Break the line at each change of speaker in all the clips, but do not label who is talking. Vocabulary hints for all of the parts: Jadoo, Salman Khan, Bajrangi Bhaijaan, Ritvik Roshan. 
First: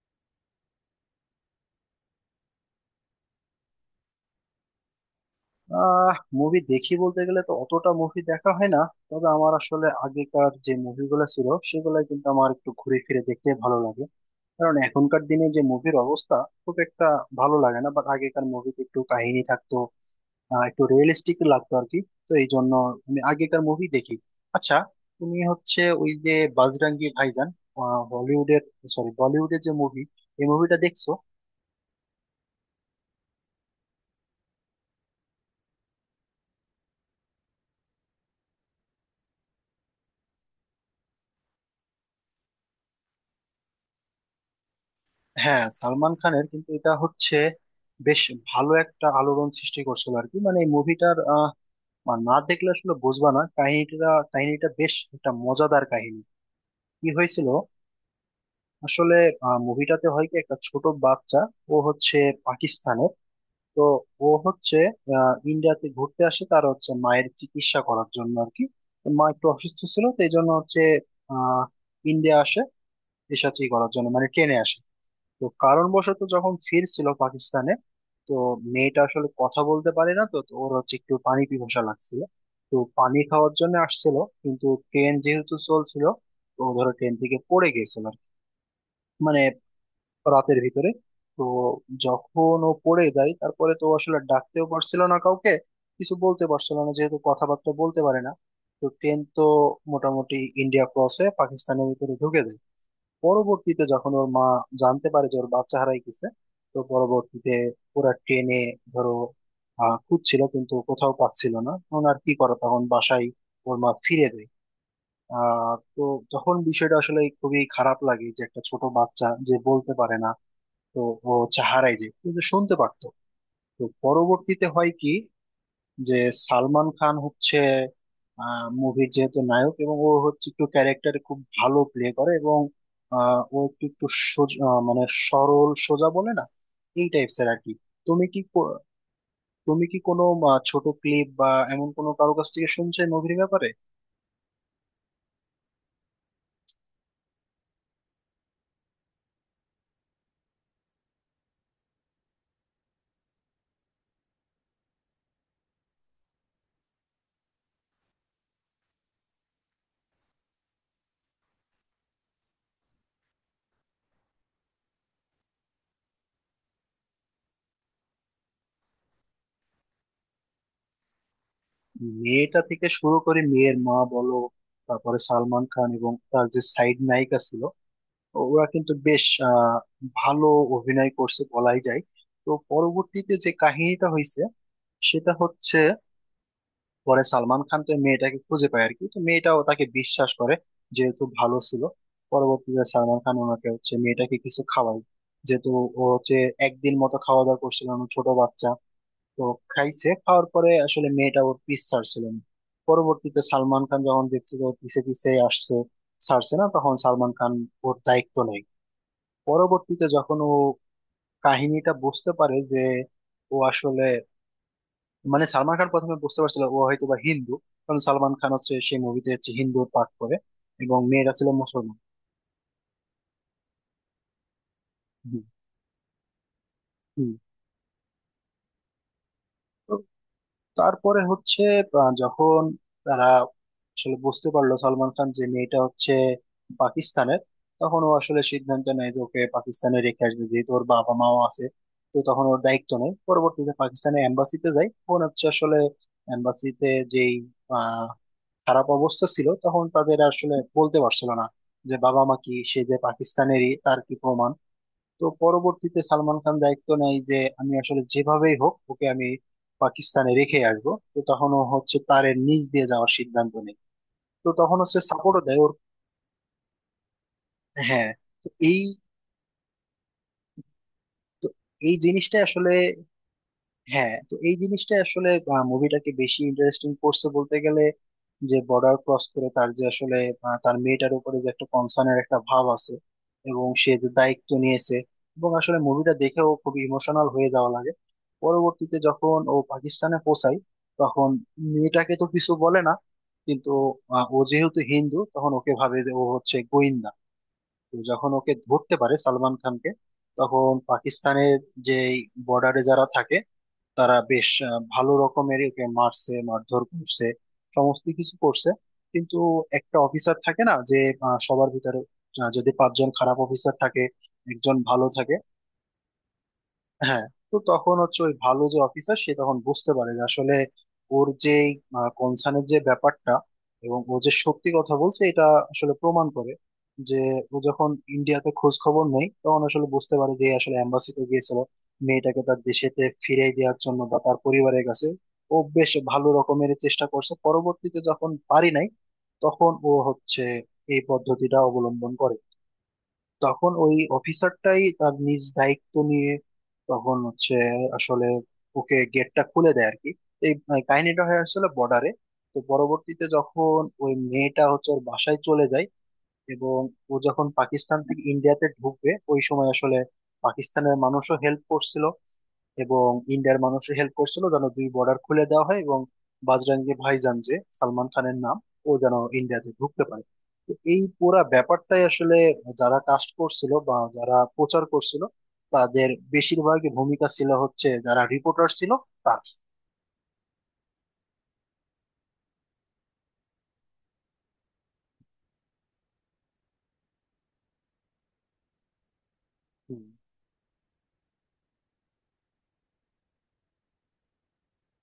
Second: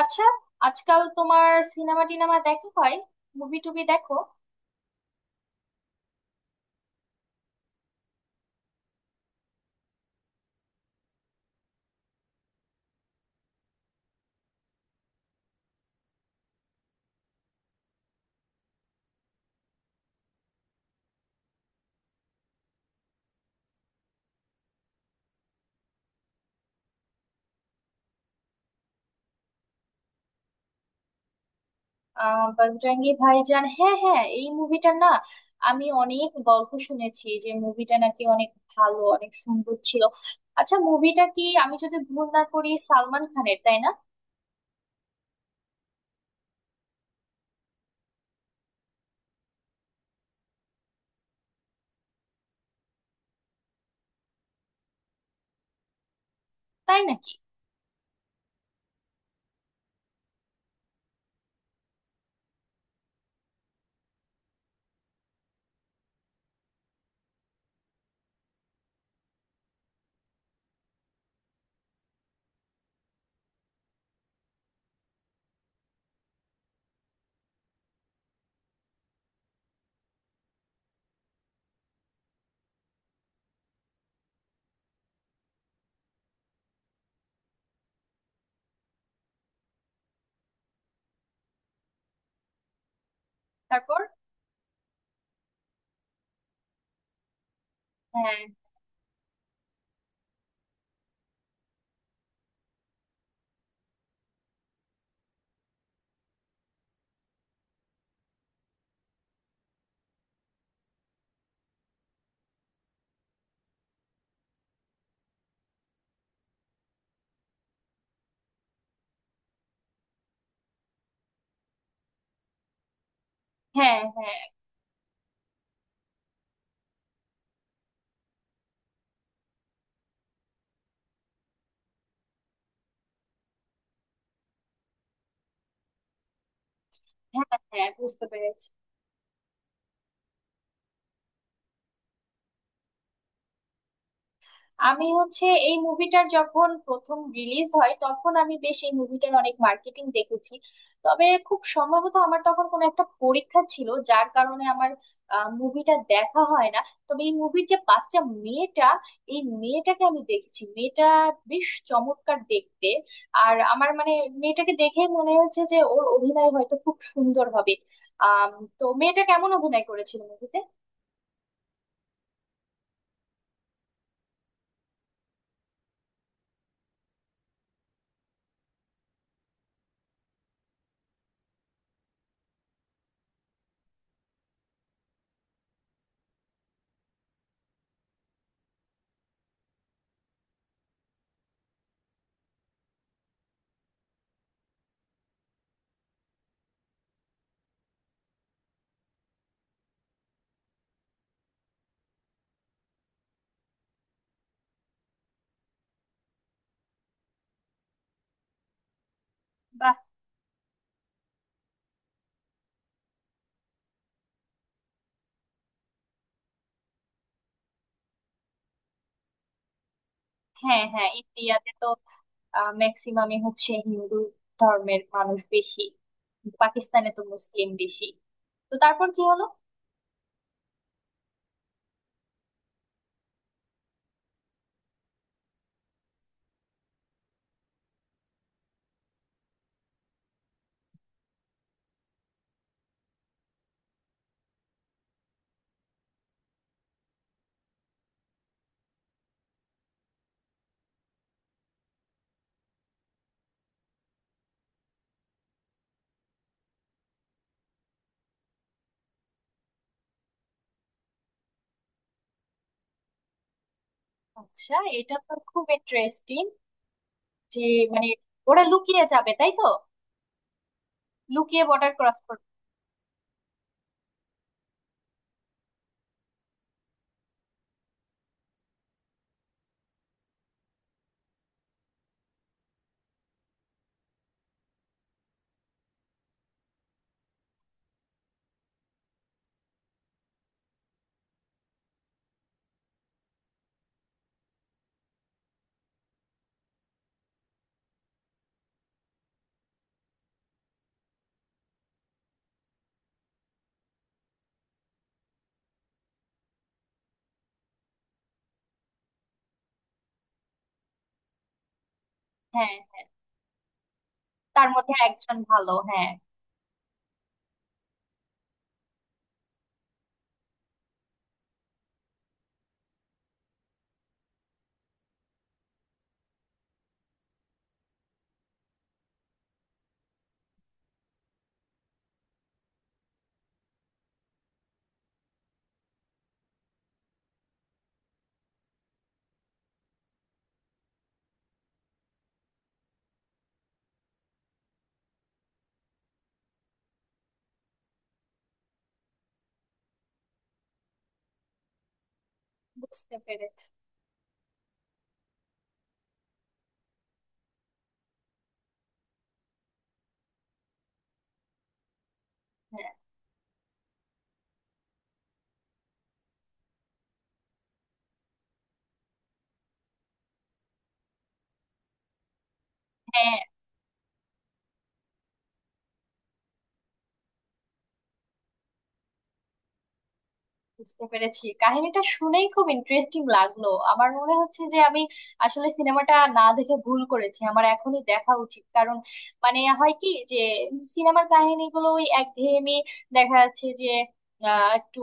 আচ্ছা। আজকাল তোমার সিনেমা টিনেমা দেখা হয়? মুভি টুভি দেখো?
আহ মুভি দেখি বলতে গেলে তো অতটা মুভি দেখা হয় না। তবে আমার আসলে আগেকার যে মুভিগুলো ছিল সেগুলো কিন্তু আমার একটু ঘুরে ফিরে দেখতে ভালো লাগে। কারণ এখনকার দিনে যে মুভির অবস্থা, খুব একটা ভালো লাগে না, বাট আগেকার মুভিতে একটু কাহিনী থাকতো, একটু রিয়েলিস্টিক লাগতো আর কি। তো এই জন্য আমি আগেকার মুভি দেখি। আচ্ছা, তুমি হচ্ছে ওই যে বাজরাঙ্গি ভাইজান, আহ, হলিউডের সরি বলিউডের যে মুভি, এই মুভিটা দেখছো?
বজরঙ্গি ভাইজান, হ্যাঁ হ্যাঁ, এই মুভিটা না আমি অনেক গল্প শুনেছি যে মুভিটা নাকি অনেক ভালো, অনেক সুন্দর ছিল। আচ্ছা, মুভিটা কি আমি যদি ভুল না করি সালমান খানের, তাই না?
হ্যাঁ, সালমান খানের, কিন্তু এটা হচ্ছে বেশ ভালো একটা আলোড়ন সৃষ্টি করছিল আর কি, মানে এই মুভিটার। না দেখলে আসলে বুঝবা না, কাহিনীটা, কাহিনীটা বেশ একটা মজাদার কাহিনী।
তাই
কি
নাকি?
হয়েছিল আসলে মুভিটাতে, হয় কি, একটা ছোট বাচ্চা, ও হচ্ছে পাকিস্তানের। তো ও হচ্ছে ইন্ডিয়াতে ঘুরতে আসে, তার হচ্ছে মায়ের চিকিৎসা করার জন্য আর কি। তো মা একটু অসুস্থ ছিল, তো এই জন্য হচ্ছে আহ ইন্ডিয়া আসে, দেশাচি করার জন্য, মানে ট্রেনে আসে। তো কারণবশত যখন ফিরছিল পাকিস্তানে, তো মেয়েটা আসলে কথা বলতে পারে না, তো তো ওর হচ্ছে একটু পানি পিপাসা লাগছিল, তো পানি খাওয়ার জন্য আসছিল, কিন্তু ট্রেন যেহেতু চলছিল, তো ও ধরো ট্রেন থেকে পড়ে গেছিল আর কি। মানে রাতের ভিতরে। তো যখন ও পড়ে যায় তারপরে তো ও
তারপর?
আসলে ডাকতেও পারছিল না কাউকে, কিছু বলতে পারছিল না যেহেতু কথাবার্তা বলতে পারে না।
হ্যাঁ
তো ট্রেন তো মোটামুটি ইন্ডিয়া ক্রসে পাকিস্তানের ভিতরে ঢুকে যায়। পরবর্তীতে যখন ওর মা জানতে পারে যে ওর বাচ্চা হারাই গেছে, তো পরবর্তীতে ওরা ট্রেনে ধরো খুঁজছিল, কিন্তু কোথাও পাচ্ছিল না, তখন আর কি করে, তখন বাসায় ওর মা ফিরে যায়। তো তখন বিষয়টা আসলে খুবই খারাপ লাগে, যে একটা ছোট বাচ্চা যে বলতে পারে না, তো ও হচ্ছে হারাই যায়, কিন্তু শুনতে পারতো। তো
হ্যাঁ হ্যাঁ
পরবর্তীতে হয় কি, যে সালমান খান হচ্ছে মুভির যেহেতু নায়ক, এবং ও হচ্ছে একটু ক্যারেক্টারে খুব ভালো প্লে করে, এবং আহ, ও একটু একটু সোজা, মানে সরল সোজা বলে না, এই টাইপস
হ্যাঁ
এর আর কি।
হ্যাঁ, বুঝতে
তুমি কি
পেরেছি।
কো- তুমি কি কোনো ছোট ক্লিপ বা এমন কোনো কারো কাছ থেকে শুনছো মুভির ব্যাপারে?
আমি হচ্ছে এই মুভিটার যখন প্রথম রিলিজ হয় তখন আমি বেশ এই মুভিটার অনেক মার্কেটিং দেখেছি। তবে খুব সম্ভবত আমার তখন কোনো একটা পরীক্ষা ছিল যার কারণে আমার মুভিটা দেখা হয় না। তবে এই মুভির যে বাচ্চা মেয়েটা, এই মেয়েটাকে আমি দেখেছি, মেয়েটা বেশ চমৎকার দেখতে। আর আমার মানে মেয়েটাকে দেখে মনে হয়েছে যে ওর অভিনয় হয়তো খুব সুন্দর হবে। আহ তো মেয়েটা কেমন অভিনয় করেছিল মুভিতে?
মেয়েটা থেকে শুরু করে মেয়ের মা বলো, তারপরে সালমান খান এবং তার যে সাইড নায়িকা ছিল, ওরা কিন্তু বেশ আহ, ভালো অভিনয় করছে বলাই যায়। তো পরবর্তীতে যে কাহিনীটা হয়েছে সেটা হচ্ছে, পরে সালমান খান তো মেয়েটাকে খুঁজে পায় আর কি, তো মেয়েটাও তাকে বিশ্বাস করে যেহেতু ভালো ছিল। পরবর্তীতে সালমান খান ওনাকে হচ্ছে মেয়েটাকে কিছু খাওয়ায়, যেহেতু ও হচ্ছে একদিন মতো খাওয়া দাওয়া করছিল, ও ছোট বাচ্চা। তো খাইছে, খাওয়ার পরে আসলে মেয়েটা ওর পিস ছাড়ছিল না। পরবর্তীতে সালমান খান যখন দেখছে যে ও পিছে পিছে আসছে, ছাড়ছে না, তখন সালমান খান ওর দায়িত্ব নেয়।
বাহ।
পরবর্তীতে যখন ও কাহিনীটা বুঝতে পারে যে ও আসলে, মানে সালমান খান প্রথমে বুঝতে পারছিল ও হয়তো বা হিন্দু, কারণ সালমান খান হচ্ছে সেই মুভিতে হচ্ছে হিন্দু পাঠ করে,
হ্যাঁ
এবং
হ্যাঁ,
মেয়েরা ছিল
ইন্ডিয়াতে তো
মুসলমান।
ম্যাক্সিমামই হচ্ছে হিন্দু ধর্মের মানুষ
হুম।
বেশি। পাকিস্তানে তো
হুম।
মুসলিম বেশি। তো তারপর কি হলো?
তো তারপরে হচ্ছে যখন তারা আসলে বুঝতে পারলো সালমান খান যে মেয়েটা হচ্ছে পাকিস্তানের, তখন ও আসলে সিদ্ধান্ত নেয় যে ওকে পাকিস্তানে রেখে আসবে, যেহেতু ওর বাবা মাও আছে। তো তখন ওর দায়িত্ব নেই, পরবর্তীতে পাকিস্তানের এম্বাসিতে যায়, তখন হচ্ছে আসলে এম্বাসিতে যেই খারাপ অবস্থা ছিল, তখন তাদের আসলে বলতে পারছিল না যে বাবা মা কি, সে যে পাকিস্তানেরই তার কি প্রমাণ। তো পরবর্তীতে সালমান খান দায়িত্ব নেয় যে আমি আসলে যেভাবেই হোক ওকে আমি পাকিস্তানে রেখে আসবো, তো তখন ও হচ্ছে তারের নিচ দিয়ে যাওয়ার সিদ্ধান্ত নেয়। তো
আচ্ছা।
তখন হচ্ছে
এটা তো
সাপোর্টও দেয়
খুব
ওর।
ইন্টারেস্টিং যে, মানে
হ্যাঁ। তো
ওরা
এই
লুকিয়ে যাবে, তাই তো?
তো
লুকিয়ে বর্ডার
এই
ক্রস
জিনিসটা
করবে।
আসলে তো এই জিনিসটা আসলে মুভিটাকে বেশি ইন্টারেস্টিং করছে বলতে গেলে, যে বর্ডার ক্রস করে, তার যে আসলে তার মেয়েটার উপরে যে একটা কনসার্নের একটা ভাব আছে এবং সে যে দায়িত্ব নিয়েছে, এবং আসলে মুভিটা দেখেও খুব ইমোশনাল হয়ে যাওয়া লাগে। পরবর্তীতে যখন ও পাকিস্তানে পৌঁছায় তখন মেয়েটাকে তো কিছু বলে না, কিন্তু ও যেহেতু হিন্দু তখন ওকে ভাবে যে ও হচ্ছে গোয়েন্দা। তো যখন ওকে ধরতে পারে সালমান খানকে, তখন পাকিস্তানের যে বর্ডারে যারা থাকে তারা বেশ ভালো রকমের ওকে মারছে, মারধর করছে, সমস্ত কিছু করছে। কিন্তু একটা অফিসার থাকে না যে, সবার ভিতরে, যদি
হ্যাঁ,
পাঁচজন খারাপ অফিসার থাকে
তার
একজন
মধ্যে
ভালো থাকে।
একজন ভালো, হ্যাঁ।
হ্যাঁ। তো তখন হচ্ছে ওই ভালো যে অফিসার, সে তখন বুঝতে পারে যে আসলে ওর যে কনসার্নের যে ব্যাপারটা, এবং ও যে সত্যি কথা বলছে এটা আসলে প্রমাণ করে। যে ও যখন ইন্ডিয়াতে খোঁজ খবর নেই, তখন আসলে বুঝতে পারে যে এ আসলে এম্বাসিতে গিয়েছিল মেয়েটাকে তার দেশেতে ফিরিয়ে দেওয়ার জন্য বা তার পরিবারের কাছে। ও বেশ ভালো রকমের চেষ্টা করছে, পরবর্তীতে যখন পারি নাই তখন ও হচ্ছে এই পদ্ধতিটা অবলম্বন করে। তখন ওই অফিসারটাই তার নিজ দায়িত্ব নিয়ে তখন হচ্ছে আসলে ওকে গেটটা খুলে দেয় আর কি। এই কাহিনীটা হয়ে আসছিল বর্ডারে। তো
বুঝতে
পরবর্তীতে
পেরেছি।
যখন ওই মেয়েটা হচ্ছে ওর বাসায় চলে যায় এবং ও যখন পাকিস্তান থেকে ইন্ডিয়াতে ঢুকবে, ওই সময় আসলে পাকিস্তানের মানুষও হেল্প করছিল
হ্যাঁ
এবং ইন্ডিয়ার মানুষ হেল্প করছিল, যেন দুই বর্ডার খুলে দেওয়া হয় এবং বাজরাঙ্গি ভাইজান যে সালমান খানের নাম, ও যেন ইন্ডিয়াতে ঢুকতে পারে। তো এই পুরা ব্যাপারটাই আসলে যারা কাস্ট
হ্যাঁ,
করছিল বা যারা প্রচার করছিল তাদের বেশিরভাগই ভূমিকা ছিল হচ্ছে যারা রিপোর্টার ছিল তার।
বুঝতে পেরেছি, কাহিনীটা শুনেই খুব ইন্টারেস্টিং লাগলো। আমার মনে হচ্ছে যে আমি আসলে সিনেমাটা না দেখে ভুল করেছি, আমার এখনই দেখা উচিত। কারণ মানে হয়
হুম।
কি যে সিনেমার কাহিনীগুলো ওই একঘেয়েমি, দেখা যাচ্ছে যে একটু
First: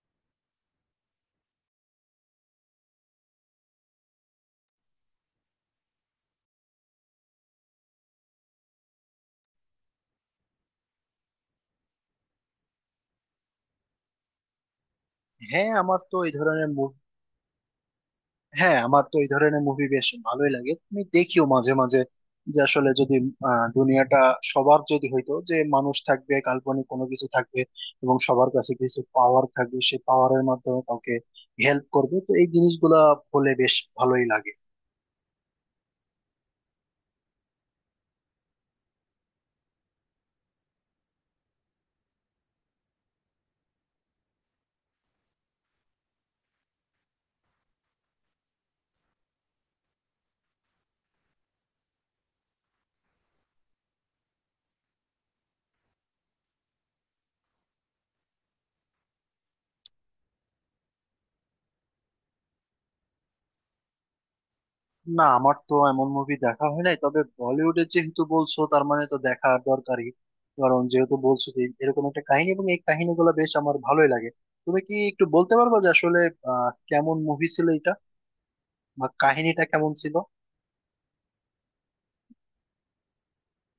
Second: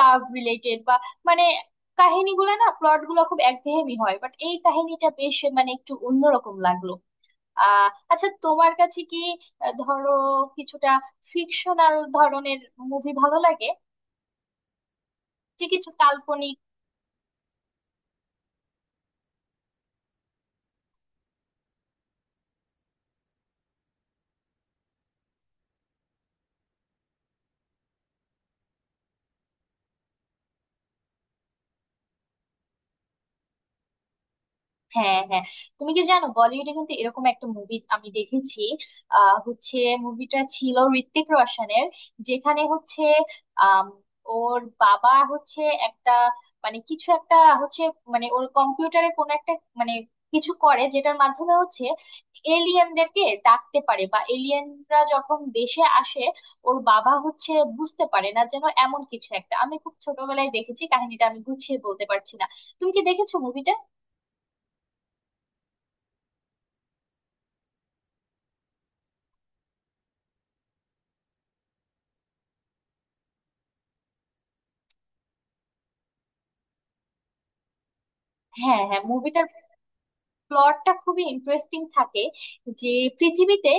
লাভ রিলেটেড বা মানে কাহিনীগুলো না প্লট গুলো খুব একঘেয়েমি হয়, বাট এই কাহিনীটা বেশ মানে একটু অন্যরকম লাগলো। আহ আচ্ছা, তোমার কাছে কি ধরো কিছুটা ফিকশনাল ধরনের মুভি ভালো লাগে? যে
হ্যাঁ
কিছু
আমার তো এই
কাল্পনিক?
ধরনের হ্যাঁ, আমার তো এই ধরনের মুভি বেশ ভালোই লাগে, তুমি দেখিও মাঝে মাঝে। যে আসলে যদি দুনিয়াটা সবার যদি হইতো যে মানুষ থাকবে, কাল্পনিক কোনো কিছু থাকবে, এবং সবার কাছে কিছু পাওয়ার থাকবে, সেই পাওয়ারের মাধ্যমে কাউকে হেল্প করবে, তো এই জিনিসগুলা হলে বেশ ভালোই লাগে।
হ্যাঁ হ্যাঁ, তুমি কি জানো বলিউডে কিন্তু এরকম একটা মুভি আমি দেখেছি। হচ্ছে মুভিটা ছিল ঋত্বিক রোশনের, যেখানে হচ্ছে আম, ওর বাবা হচ্ছে একটা, মানে কিছু একটা হচ্ছে, মানে ওর কম্পিউটারে কোনো একটা, মানে কিছু করে যেটার মাধ্যমে হচ্ছে এলিয়েনদেরকে ডাকতে পারে বা এলিয়েনরা যখন দেশে আসে ওর বাবা হচ্ছে বুঝতে পারে না, যেন এমন কিছু একটা। আমি খুব ছোটবেলায় দেখেছি, কাহিনীটা আমি গুছিয়ে বলতে পারছি না। তুমি কি দেখেছো মুভিটা?
না, আমার তো এমন মুভি দেখা হয় নাই, তবে বলিউডের যেহেতু বলছো তার মানে তো দেখা দরকারই। কারণ যেহেতু বলছো যে এরকম একটা কাহিনী, এবং এই কাহিনীগুলো বেশ আমার ভালোই লাগে। তুমি কি একটু বলতে পারবা যে আসলে কেমন মুভি ছিল এটা
হ্যাঁ হ্যাঁ,
বা
মুভিটার
কাহিনীটা কেমন ছিল?
প্লটটা খুবই ইন্টারেস্টিং থাকে, যে পৃথিবীতে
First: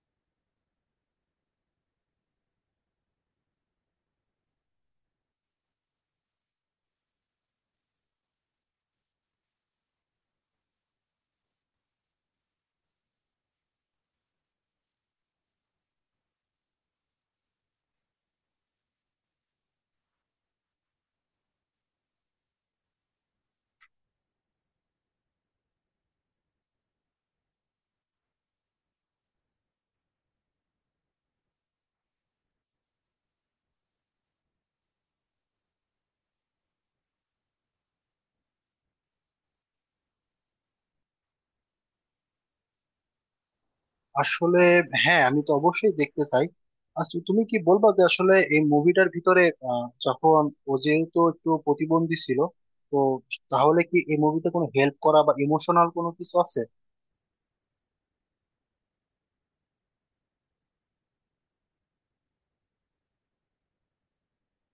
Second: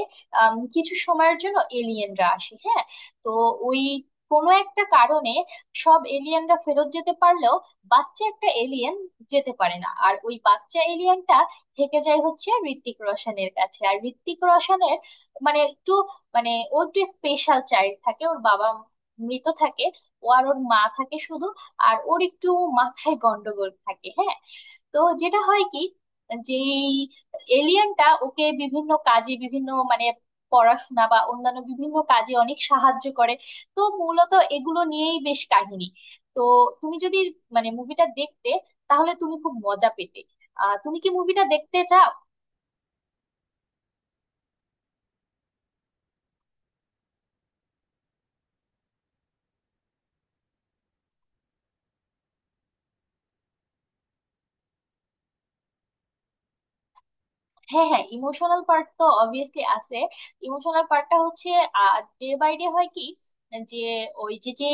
কিছু সময়ের জন্য এলিয়েনরা আসে, হ্যাঁ। তো ওই কোনো একটা কারণে সব এলিয়েনরা ফেরত যেতে পারলেও বাচ্চা একটা এলিয়েন যেতে পারে না, আর ওই বাচ্চা এলিয়েনটা থেকে যায় হচ্ছে ঋত্বিক রোশনের কাছে। আর ঋত্বিক রোশনের মানে একটু, মানে ও একটু স্পেশাল চাইল্ড থাকে, ওর বাবা মৃত থাকে, ও আর ওর মা থাকে শুধু। আর ওর একটু মাথায় গন্ডগোল থাকে, হ্যাঁ। তো যেটা হয় কি, যে এলিয়েনটা ওকে বিভিন্ন কাজে, বিভিন্ন মানে পড়াশোনা বা অন্যান্য বিভিন্ন কাজে অনেক সাহায্য করে। তো মূলত এগুলো নিয়েই বেশ কাহিনী। তো তুমি যদি মানে মুভিটা দেখতে তাহলে তুমি খুব মজা পেতে। তুমি কি মুভিটা দেখতে চাও?
আসলে, হ্যাঁ, আমি তো অবশ্যই দেখতে চাই। আচ্ছা, তুমি কি বলবা যে আসলে এই মুভিটার ভিতরে, যখন ও যেহেতু একটু প্রতিবন্ধী ছিল, তো তাহলে কি এই মুভিতে কোনো হেল্প করা বা ইমোশনাল কোনো কিছু আছে?
হ্যাঁ হ্যাঁ, ইমোশনাল পার্ট তো অবভিয়াসলি আছে। ইমোশনাল পার্টটা হচ্ছে ডে বাই ডে হয় কি, যে ওই যে যে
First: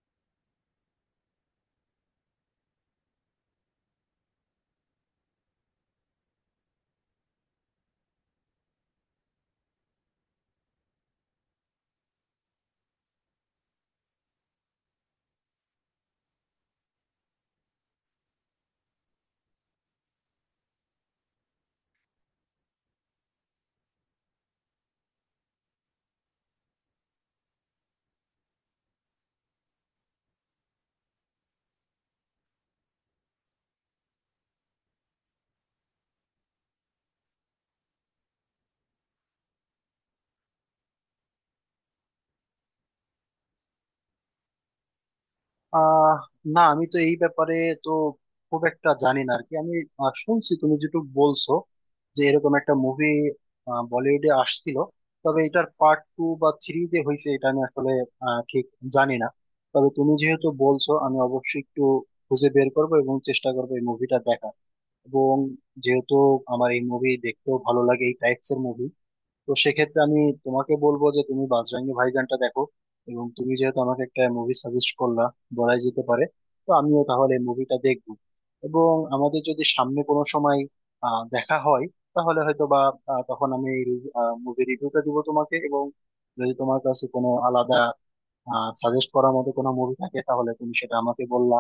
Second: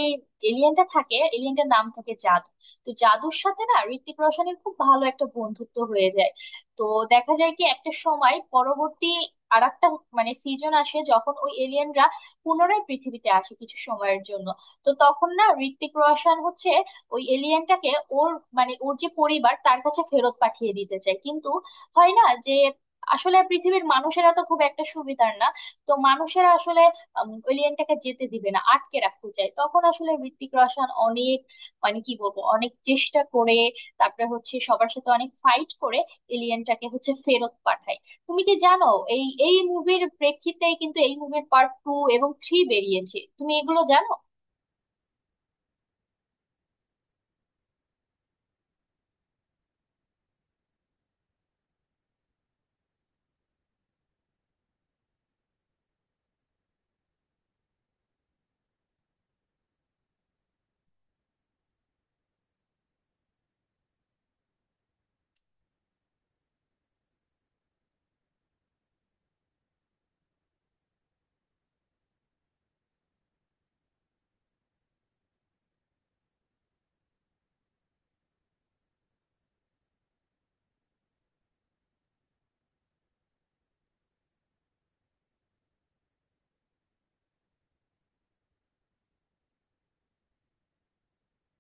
এলিয়েনটা থাকে, এলিয়েনটার নাম থাকে জাদু। তো জাদুর সাথে না ঋত্বিক রোশনের খুব ভালো একটা বন্ধুত্ব হয়ে যায়। তো দেখা যায় কি একটা সময় পরবর্তী, আর একটা মানে সিজন আসে যখন ওই এলিয়েনরা পুনরায় পৃথিবীতে আসে কিছু সময়ের জন্য। তো তখন না ঋত্বিক রোশন হচ্ছে ওই এলিয়েনটাকে ওর, মানে ওর যে পরিবার তার কাছে ফেরত পাঠিয়ে দিতে চায়, কিন্তু হয় না। যে আসলে পৃথিবীর মানুষেরা তো খুব একটা সুবিধার না, তো মানুষেরা আসলে এলিয়েনটাকে যেতে দিবে না, আটকে রাখতে চায়। তখন আসলে ঋত্বিক রোশন অনেক, মানে কি বলবো, অনেক চেষ্টা করে, তারপরে হচ্ছে সবার সাথে অনেক ফাইট করে এলিয়েনটাকে হচ্ছে ফেরত পাঠায়। তুমি কি জানো এই এই মুভির প্রেক্ষিতেই কিন্তু এই মুভির পার্ট টু এবং থ্রি বেরিয়েছে? তুমি এগুলো জানো?
আহ না, আমি তো এই ব্যাপারে তো খুব একটা জানি না আর কি। আমি শুনছি তুমি যেটুকু বলছো যে এরকম একটা মুভি বলিউডে আসছিল, তবে এটার পার্ট টু বা থ্রি যে হয়েছে এটা আমি আসলে ঠিক জানি না। তবে তুমি যেহেতু বলছো আমি অবশ্যই একটু খুঁজে বের করবো এবং চেষ্টা করবো এই মুভিটা দেখার। এবং যেহেতু আমার এই মুভি দেখতেও ভালো লাগে, এই টাইপস এর মুভি, তো সেক্ষেত্রে আমি তোমাকে বলবো যে তুমি বাজরাঙ্গি ভাইজানটা দেখো। এবং তুমি যেহেতু আমাকে একটা মুভি সাজেস্ট করলা বলাই যেতে পারে, তো আমিও তাহলে মুভিটা দেখবো। এবং আমাদের যদি সামনে কোনো সময় দেখা হয় তাহলে হয়তো বা তখন আমি মুভি রিভিউটা দিব তোমাকে, এবং যদি তোমার কাছে কোনো আলাদা সাজেস্ট করার মতো কোনো মুভি থাকে তাহলে তুমি সেটা আমাকে বললা।